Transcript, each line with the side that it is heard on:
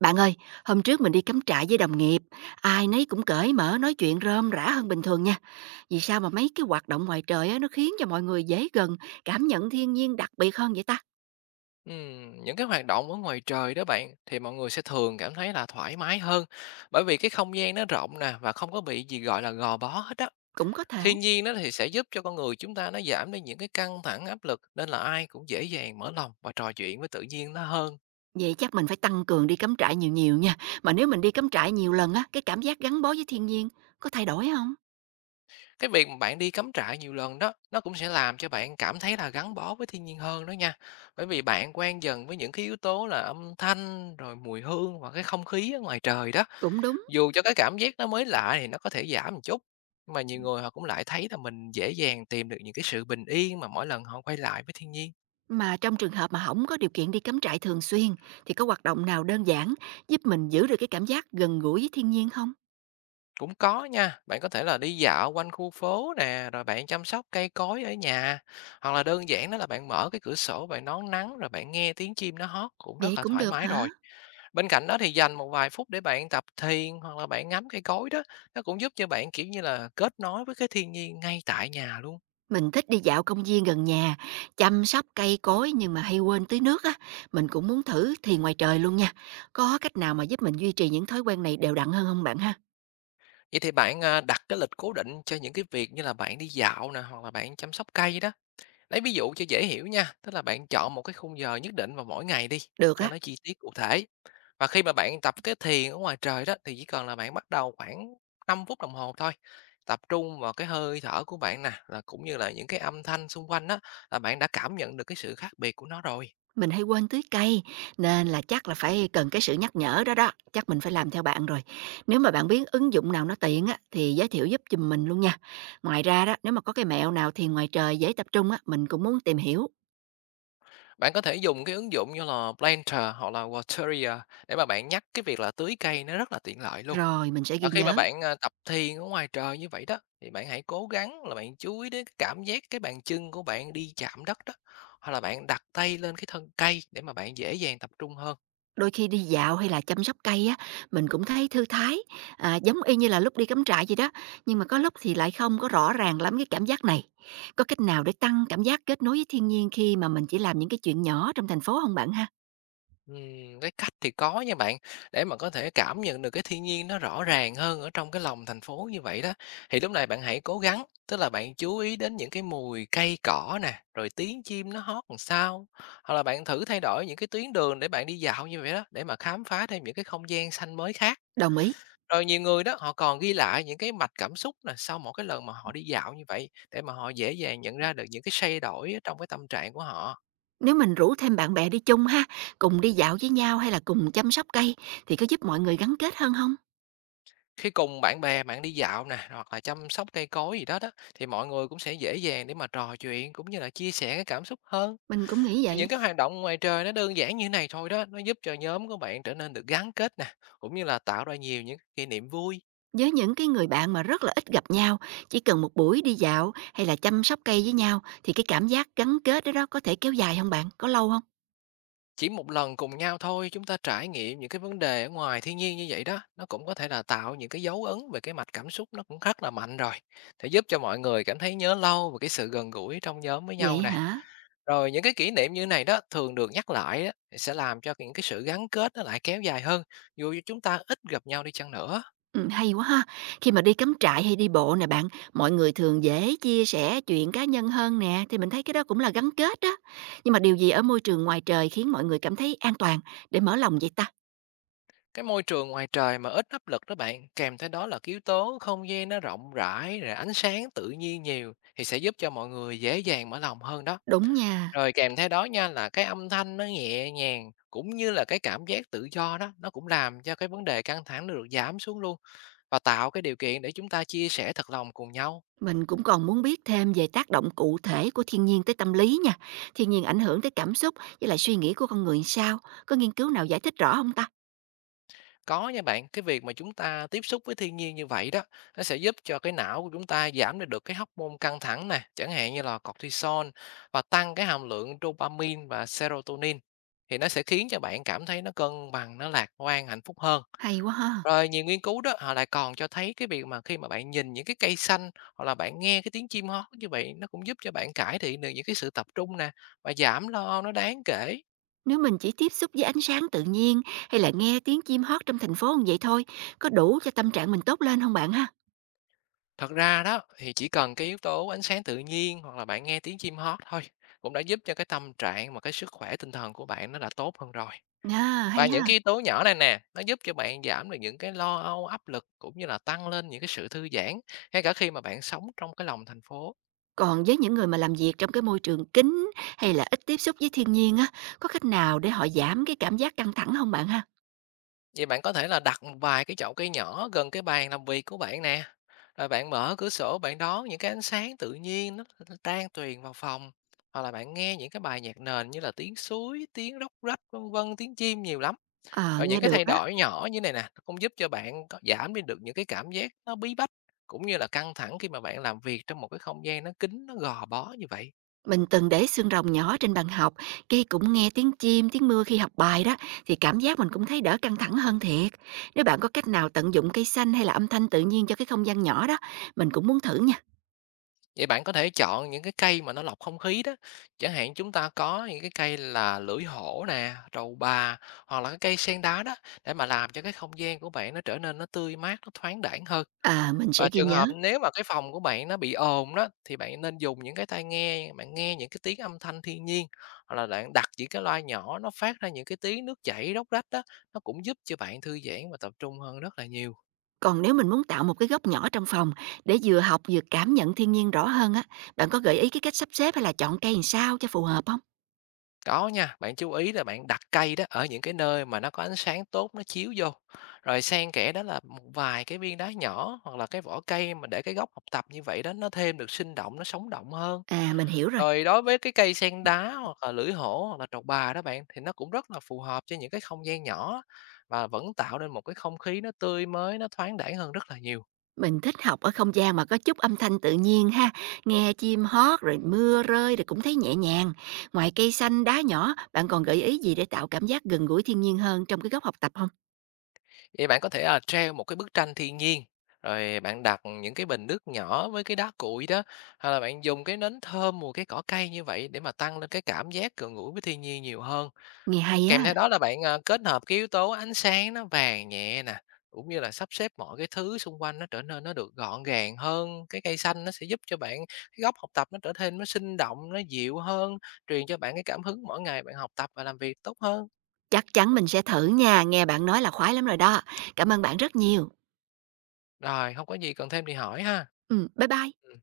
right: Bạn ơi, hôm trước mình đi cắm trại với đồng nghiệp, ai nấy cũng cởi mở nói chuyện rôm rã hơn bình thường nha. Vì sao mà mấy cái hoạt động ngoài trời á, nó khiến cho mọi người dễ gần, cảm nhận thiên nhiên đặc biệt hơn vậy ta?
left: Những cái hoạt động ở ngoài trời đó bạn thì mọi người sẽ thường cảm thấy là thoải mái hơn bởi vì cái không gian nó rộng nè và không có bị gì gọi là gò bó hết á.
right: Cũng có thể.
left: Thiên nhiên nó thì sẽ giúp cho con người chúng ta nó giảm đi những cái căng thẳng áp lực, nên là ai cũng dễ dàng mở lòng và trò chuyện với tự nhiên nó hơn.
right: Vậy chắc mình phải tăng cường đi cắm trại nhiều nhiều nha. Mà nếu mình đi cắm trại nhiều lần á, cái cảm giác gắn bó với thiên nhiên có thay đổi không?
left: Cái việc mà bạn đi cắm trại nhiều lần đó, nó cũng sẽ làm cho bạn cảm thấy là gắn bó với thiên nhiên hơn đó nha. Bởi vì bạn quen dần với những cái yếu tố là âm thanh, rồi mùi hương và cái không khí ở ngoài trời đó.
right: Cũng đúng.
left: Dù cho cái cảm giác nó mới lạ thì nó có thể giảm một chút, nhưng mà nhiều người họ cũng lại thấy là mình dễ dàng tìm được những cái sự bình yên mà mỗi lần họ quay lại với thiên nhiên.
right: Mà trong trường hợp mà không có điều kiện đi cắm trại thường xuyên thì có hoạt động nào đơn giản giúp mình giữ được cái cảm giác gần gũi với thiên nhiên không?
left: Cũng có nha, bạn có thể là đi dạo quanh khu phố nè, rồi bạn chăm sóc cây cối ở nhà, hoặc là đơn giản đó là bạn mở cái cửa sổ, bạn đón nắng rồi bạn nghe tiếng chim nó hót, cũng
right: Vậy
left: rất là
right: cũng
left: thoải
right: được
left: mái
right: hả?
left: rồi. Bên cạnh đó thì dành một vài phút để bạn tập thiền hoặc là bạn ngắm cây cối đó, nó cũng giúp cho bạn kiểu như là kết nối với cái thiên nhiên ngay tại nhà luôn.
right: Mình thích đi dạo công viên gần nhà, chăm sóc cây cối nhưng mà hay quên tưới nước á. Mình cũng muốn thử thì ngoài trời luôn nha. Có cách nào mà giúp mình duy trì những thói quen này đều đặn hơn không bạn ha?
left: Vậy thì bạn đặt cái lịch cố định cho những cái việc như là bạn đi dạo nè, hoặc là bạn chăm sóc cây đó. Lấy ví dụ cho dễ hiểu nha, tức là bạn chọn một cái khung giờ nhất định vào mỗi ngày đi,
right: Được
left: cho
right: á,
left: nó chi tiết cụ thể. Và khi mà bạn tập cái thiền ở ngoài trời đó, thì chỉ cần là bạn bắt đầu khoảng 5 phút đồng hồ thôi, tập trung vào cái hơi thở của bạn nè, là cũng như là những cái âm thanh xung quanh đó, là bạn đã cảm nhận được cái sự khác biệt của nó rồi.
right: mình hay quên tưới cây nên là chắc là phải cần cái sự nhắc nhở đó đó. Chắc mình phải làm theo bạn rồi. Nếu mà bạn biết ứng dụng nào nó tiện á thì giới thiệu giúp giùm mình luôn nha. Ngoài ra đó, nếu mà có cái mẹo nào thì ngoài trời dễ tập trung á, mình cũng muốn tìm hiểu.
left: Bạn có thể dùng cái ứng dụng như là Planter hoặc là Wateria để mà bạn nhắc cái việc là tưới cây, nó rất là tiện lợi luôn.
right: Rồi mình sẽ
left: Và
right: ghi
left: khi mà
right: nhớ.
left: bạn tập thiền ở ngoài trời như vậy đó, thì bạn hãy cố gắng là bạn chú ý đến cái cảm giác cái bàn chân của bạn đi chạm đất đó, hoặc là bạn đặt tay lên cái thân cây để mà bạn dễ dàng tập trung hơn.
right: Đôi khi đi dạo hay là chăm sóc cây á, mình cũng thấy thư thái, giống y như là lúc đi cắm trại vậy đó, nhưng mà có lúc thì lại không có rõ ràng lắm cái cảm giác này. Có cách nào để tăng cảm giác kết nối với thiên nhiên khi mà mình chỉ làm những cái chuyện nhỏ trong thành phố không bạn ha?
left: Cái cách thì có nha bạn, để mà có thể cảm nhận được cái thiên nhiên nó rõ ràng hơn ở trong cái lòng thành phố như vậy đó, thì lúc này bạn hãy cố gắng, tức là bạn chú ý đến những cái mùi cây cỏ nè, rồi tiếng chim nó hót làm sao, hoặc là bạn thử thay đổi những cái tuyến đường để bạn đi dạo như vậy đó, để mà khám phá thêm những cái không gian xanh mới khác.
right: Đồng ý.
left: Rồi nhiều người đó, họ còn ghi lại những cái mạch cảm xúc nè, sau mỗi cái lần mà họ đi dạo như vậy, để mà họ dễ dàng nhận ra được những cái thay đổi ở trong cái tâm trạng của họ.
right: Nếu mình rủ thêm bạn bè đi chung ha, cùng đi dạo với nhau hay là cùng chăm sóc cây thì có giúp mọi người gắn kết hơn không?
left: Khi cùng bạn bè bạn đi dạo nè, hoặc là chăm sóc cây cối gì đó đó, thì mọi người cũng sẽ dễ dàng để mà trò chuyện cũng như là chia sẻ cái cảm xúc hơn.
right: Mình cũng nghĩ vậy.
left: Những cái hoạt động ngoài trời nó đơn giản như này thôi đó, nó giúp cho nhóm của bạn trở nên được gắn kết nè, cũng như là tạo ra nhiều những kỷ niệm vui.
right: Với những cái người bạn mà rất là ít gặp nhau, chỉ cần một buổi đi dạo hay là chăm sóc cây với nhau thì cái cảm giác gắn kết đó đó có thể kéo dài không bạn? Có lâu không?
left: Chỉ một lần cùng nhau thôi, chúng ta trải nghiệm những cái vấn đề ở ngoài thiên nhiên như vậy đó, nó cũng có thể là tạo những cái dấu ấn về cái mạch cảm xúc nó cũng rất là mạnh rồi. Sẽ giúp cho mọi người cảm thấy nhớ lâu về cái sự gần gũi trong nhóm với
right: Vậy
left: nhau nè.
right: hả?
left: Rồi những cái kỷ niệm như này đó thường được nhắc lại đó, thì sẽ làm cho những cái sự gắn kết nó lại kéo dài hơn, dù chúng ta ít gặp nhau đi chăng nữa.
right: Hay quá ha. Khi mà đi cắm trại hay đi bộ nè bạn, mọi người thường dễ chia sẻ chuyện cá nhân hơn nè, thì mình thấy cái đó cũng là gắn kết đó. Nhưng mà điều gì ở môi trường ngoài trời khiến mọi người cảm thấy an toàn để mở lòng vậy ta?
left: Cái môi trường ngoài trời mà ít áp lực đó bạn, kèm theo đó là cái yếu tố không gian nó rộng rãi, rồi ánh sáng tự nhiên nhiều, thì sẽ giúp cho mọi người dễ dàng mở lòng hơn đó.
right: Đúng nha.
left: Rồi kèm theo đó nha là cái âm thanh nó nhẹ nhàng, cũng như là cái cảm giác tự do đó, nó cũng làm cho cái vấn đề căng thẳng nó được giảm xuống luôn, và tạo cái điều kiện để chúng ta chia sẻ thật lòng cùng nhau.
right: Mình cũng còn muốn biết thêm về tác động cụ thể của thiên nhiên tới tâm lý nha. Thiên nhiên ảnh hưởng tới cảm xúc với lại suy nghĩ của con người sao? Có nghiên cứu nào giải thích rõ không ta?
left: Có nha bạn, cái việc mà chúng ta tiếp xúc với thiên nhiên như vậy đó, nó sẽ giúp cho cái não của chúng ta giảm đi được cái hormone căng thẳng nè, chẳng hạn như là cortisol, và tăng cái hàm lượng dopamine và serotonin, thì nó sẽ khiến cho bạn cảm thấy nó cân bằng, nó lạc quan, hạnh phúc hơn.
right: Hay quá ha.
left: Rồi nhiều nghiên cứu đó, họ lại còn cho thấy cái việc mà khi mà bạn nhìn những cái cây xanh hoặc là bạn nghe cái tiếng chim hót như vậy, nó cũng giúp cho bạn cải thiện được những cái sự tập trung nè, và giảm lo âu nó đáng kể.
right: Nếu mình chỉ tiếp xúc với ánh sáng tự nhiên hay là nghe tiếng chim hót trong thành phố như vậy thôi, có đủ cho tâm trạng mình tốt lên không bạn ha?
left: Thật ra đó thì chỉ cần cái yếu tố ánh sáng tự nhiên hoặc là bạn nghe tiếng chim hót thôi, cũng đã giúp cho cái tâm trạng và cái sức khỏe tinh thần của bạn nó đã tốt hơn rồi.
right: À,
left: Và
right: hay
left: những
right: ha.
left: cái yếu tố nhỏ này nè, nó giúp cho bạn giảm được những cái lo âu, áp lực, cũng như là tăng lên những cái sự thư giãn ngay cả khi mà bạn sống trong cái lòng thành phố.
right: Còn với những người mà làm việc trong cái môi trường kín hay là ít tiếp xúc với thiên nhiên á, có cách nào để họ giảm cái cảm giác căng thẳng không bạn ha?
left: Vậy bạn có thể là đặt một vài cái chậu cây nhỏ gần cái bàn làm việc của bạn nè, rồi bạn mở cửa sổ bạn đón những cái ánh sáng tự nhiên nó tan tuyền vào phòng, hoặc là bạn nghe những cái bài nhạc nền như là tiếng suối, tiếng róc rách vân vân, tiếng chim nhiều lắm.
right: Ờ,
left: Rồi những
right: nghe
left: cái
right: được
left: thay
right: á.
left: đổi nhỏ như này nè, nó cũng giúp cho bạn có giảm đi được những cái cảm giác nó bí bách, cũng như là căng thẳng khi mà bạn làm việc trong một cái không gian nó kín, nó gò bó như vậy.
right: Mình từng để xương rồng nhỏ trên bàn học, cây cũng nghe tiếng chim, tiếng mưa khi học bài đó, thì cảm giác mình cũng thấy đỡ căng thẳng hơn thiệt. Nếu bạn có cách nào tận dụng cây xanh hay là âm thanh tự nhiên cho cái không gian nhỏ đó, mình cũng muốn thử nha.
left: Vậy bạn có thể chọn những cái cây mà nó lọc không khí đó. Chẳng hạn chúng ta có những cái cây là lưỡi hổ nè, trầu bà, hoặc là cái cây sen đá đó, để mà làm cho cái không gian của bạn nó trở nên nó tươi mát, nó thoáng đãng hơn.
right: À, mình sẽ
left: Và
right: ghi
left: trường
right: nhớ.
left: hợp nếu mà cái phòng của bạn nó bị ồn đó, thì bạn nên dùng những cái tai nghe, bạn nghe những cái tiếng âm thanh thiên nhiên, hoặc là bạn đặt những cái loa nhỏ nó phát ra những cái tiếng nước chảy róc rách đó, nó cũng giúp cho bạn thư giãn và tập trung hơn rất là nhiều.
right: Còn nếu mình muốn tạo một cái góc nhỏ trong phòng để vừa học vừa cảm nhận thiên nhiên rõ hơn á, bạn có gợi ý cái cách sắp xếp hay là chọn cây làm sao cho phù hợp không?
left: Có nha, bạn chú ý là bạn đặt cây đó ở những cái nơi mà nó có ánh sáng tốt nó chiếu vô. Rồi xen kẽ đó là một vài cái viên đá nhỏ hoặc là cái vỏ cây, mà để cái góc học tập như vậy đó nó thêm được sinh động, nó sống động hơn.
right: À, mình hiểu rồi.
left: Rồi đối với cái cây sen đá hoặc là lưỡi hổ hoặc là trầu bà đó bạn, thì nó cũng rất là phù hợp cho những cái không gian nhỏ, và vẫn tạo nên một cái không khí nó tươi mới, nó thoáng đãng hơn rất là nhiều.
right: Mình thích học ở không gian mà có chút âm thanh tự nhiên ha, nghe chim hót rồi mưa rơi rồi cũng thấy nhẹ nhàng. Ngoài cây xanh đá nhỏ, bạn còn gợi ý gì để tạo cảm giác gần gũi thiên nhiên hơn trong cái góc học tập không?
left: Vậy bạn có thể là treo một cái bức tranh thiên nhiên, rồi bạn đặt những cái bình nước nhỏ với cái đá cuội đó, hay là bạn dùng cái nến thơm mùi cái cỏ cây như vậy, để mà tăng lên cái cảm giác gần gũi với thiên nhiên nhiều hơn.
right: Nghe hay
left: Kèm theo
right: á,
left: đó là bạn kết hợp cái yếu tố ánh sáng nó vàng nhẹ nè, cũng như là sắp xếp mọi cái thứ xung quanh nó trở nên nó được gọn gàng hơn. Cái cây xanh nó sẽ giúp cho bạn cái góc học tập nó trở nên nó sinh động, nó dịu hơn, truyền cho bạn cái cảm hứng mỗi ngày bạn học tập và làm việc tốt hơn.
right: chắc chắn mình sẽ thử nha, nghe bạn nói là khoái lắm rồi đó. Cảm ơn bạn rất nhiều.
left: Rồi, không có gì cần thêm thì hỏi ha.
right: Ừ, bye bye.
left: Ừ.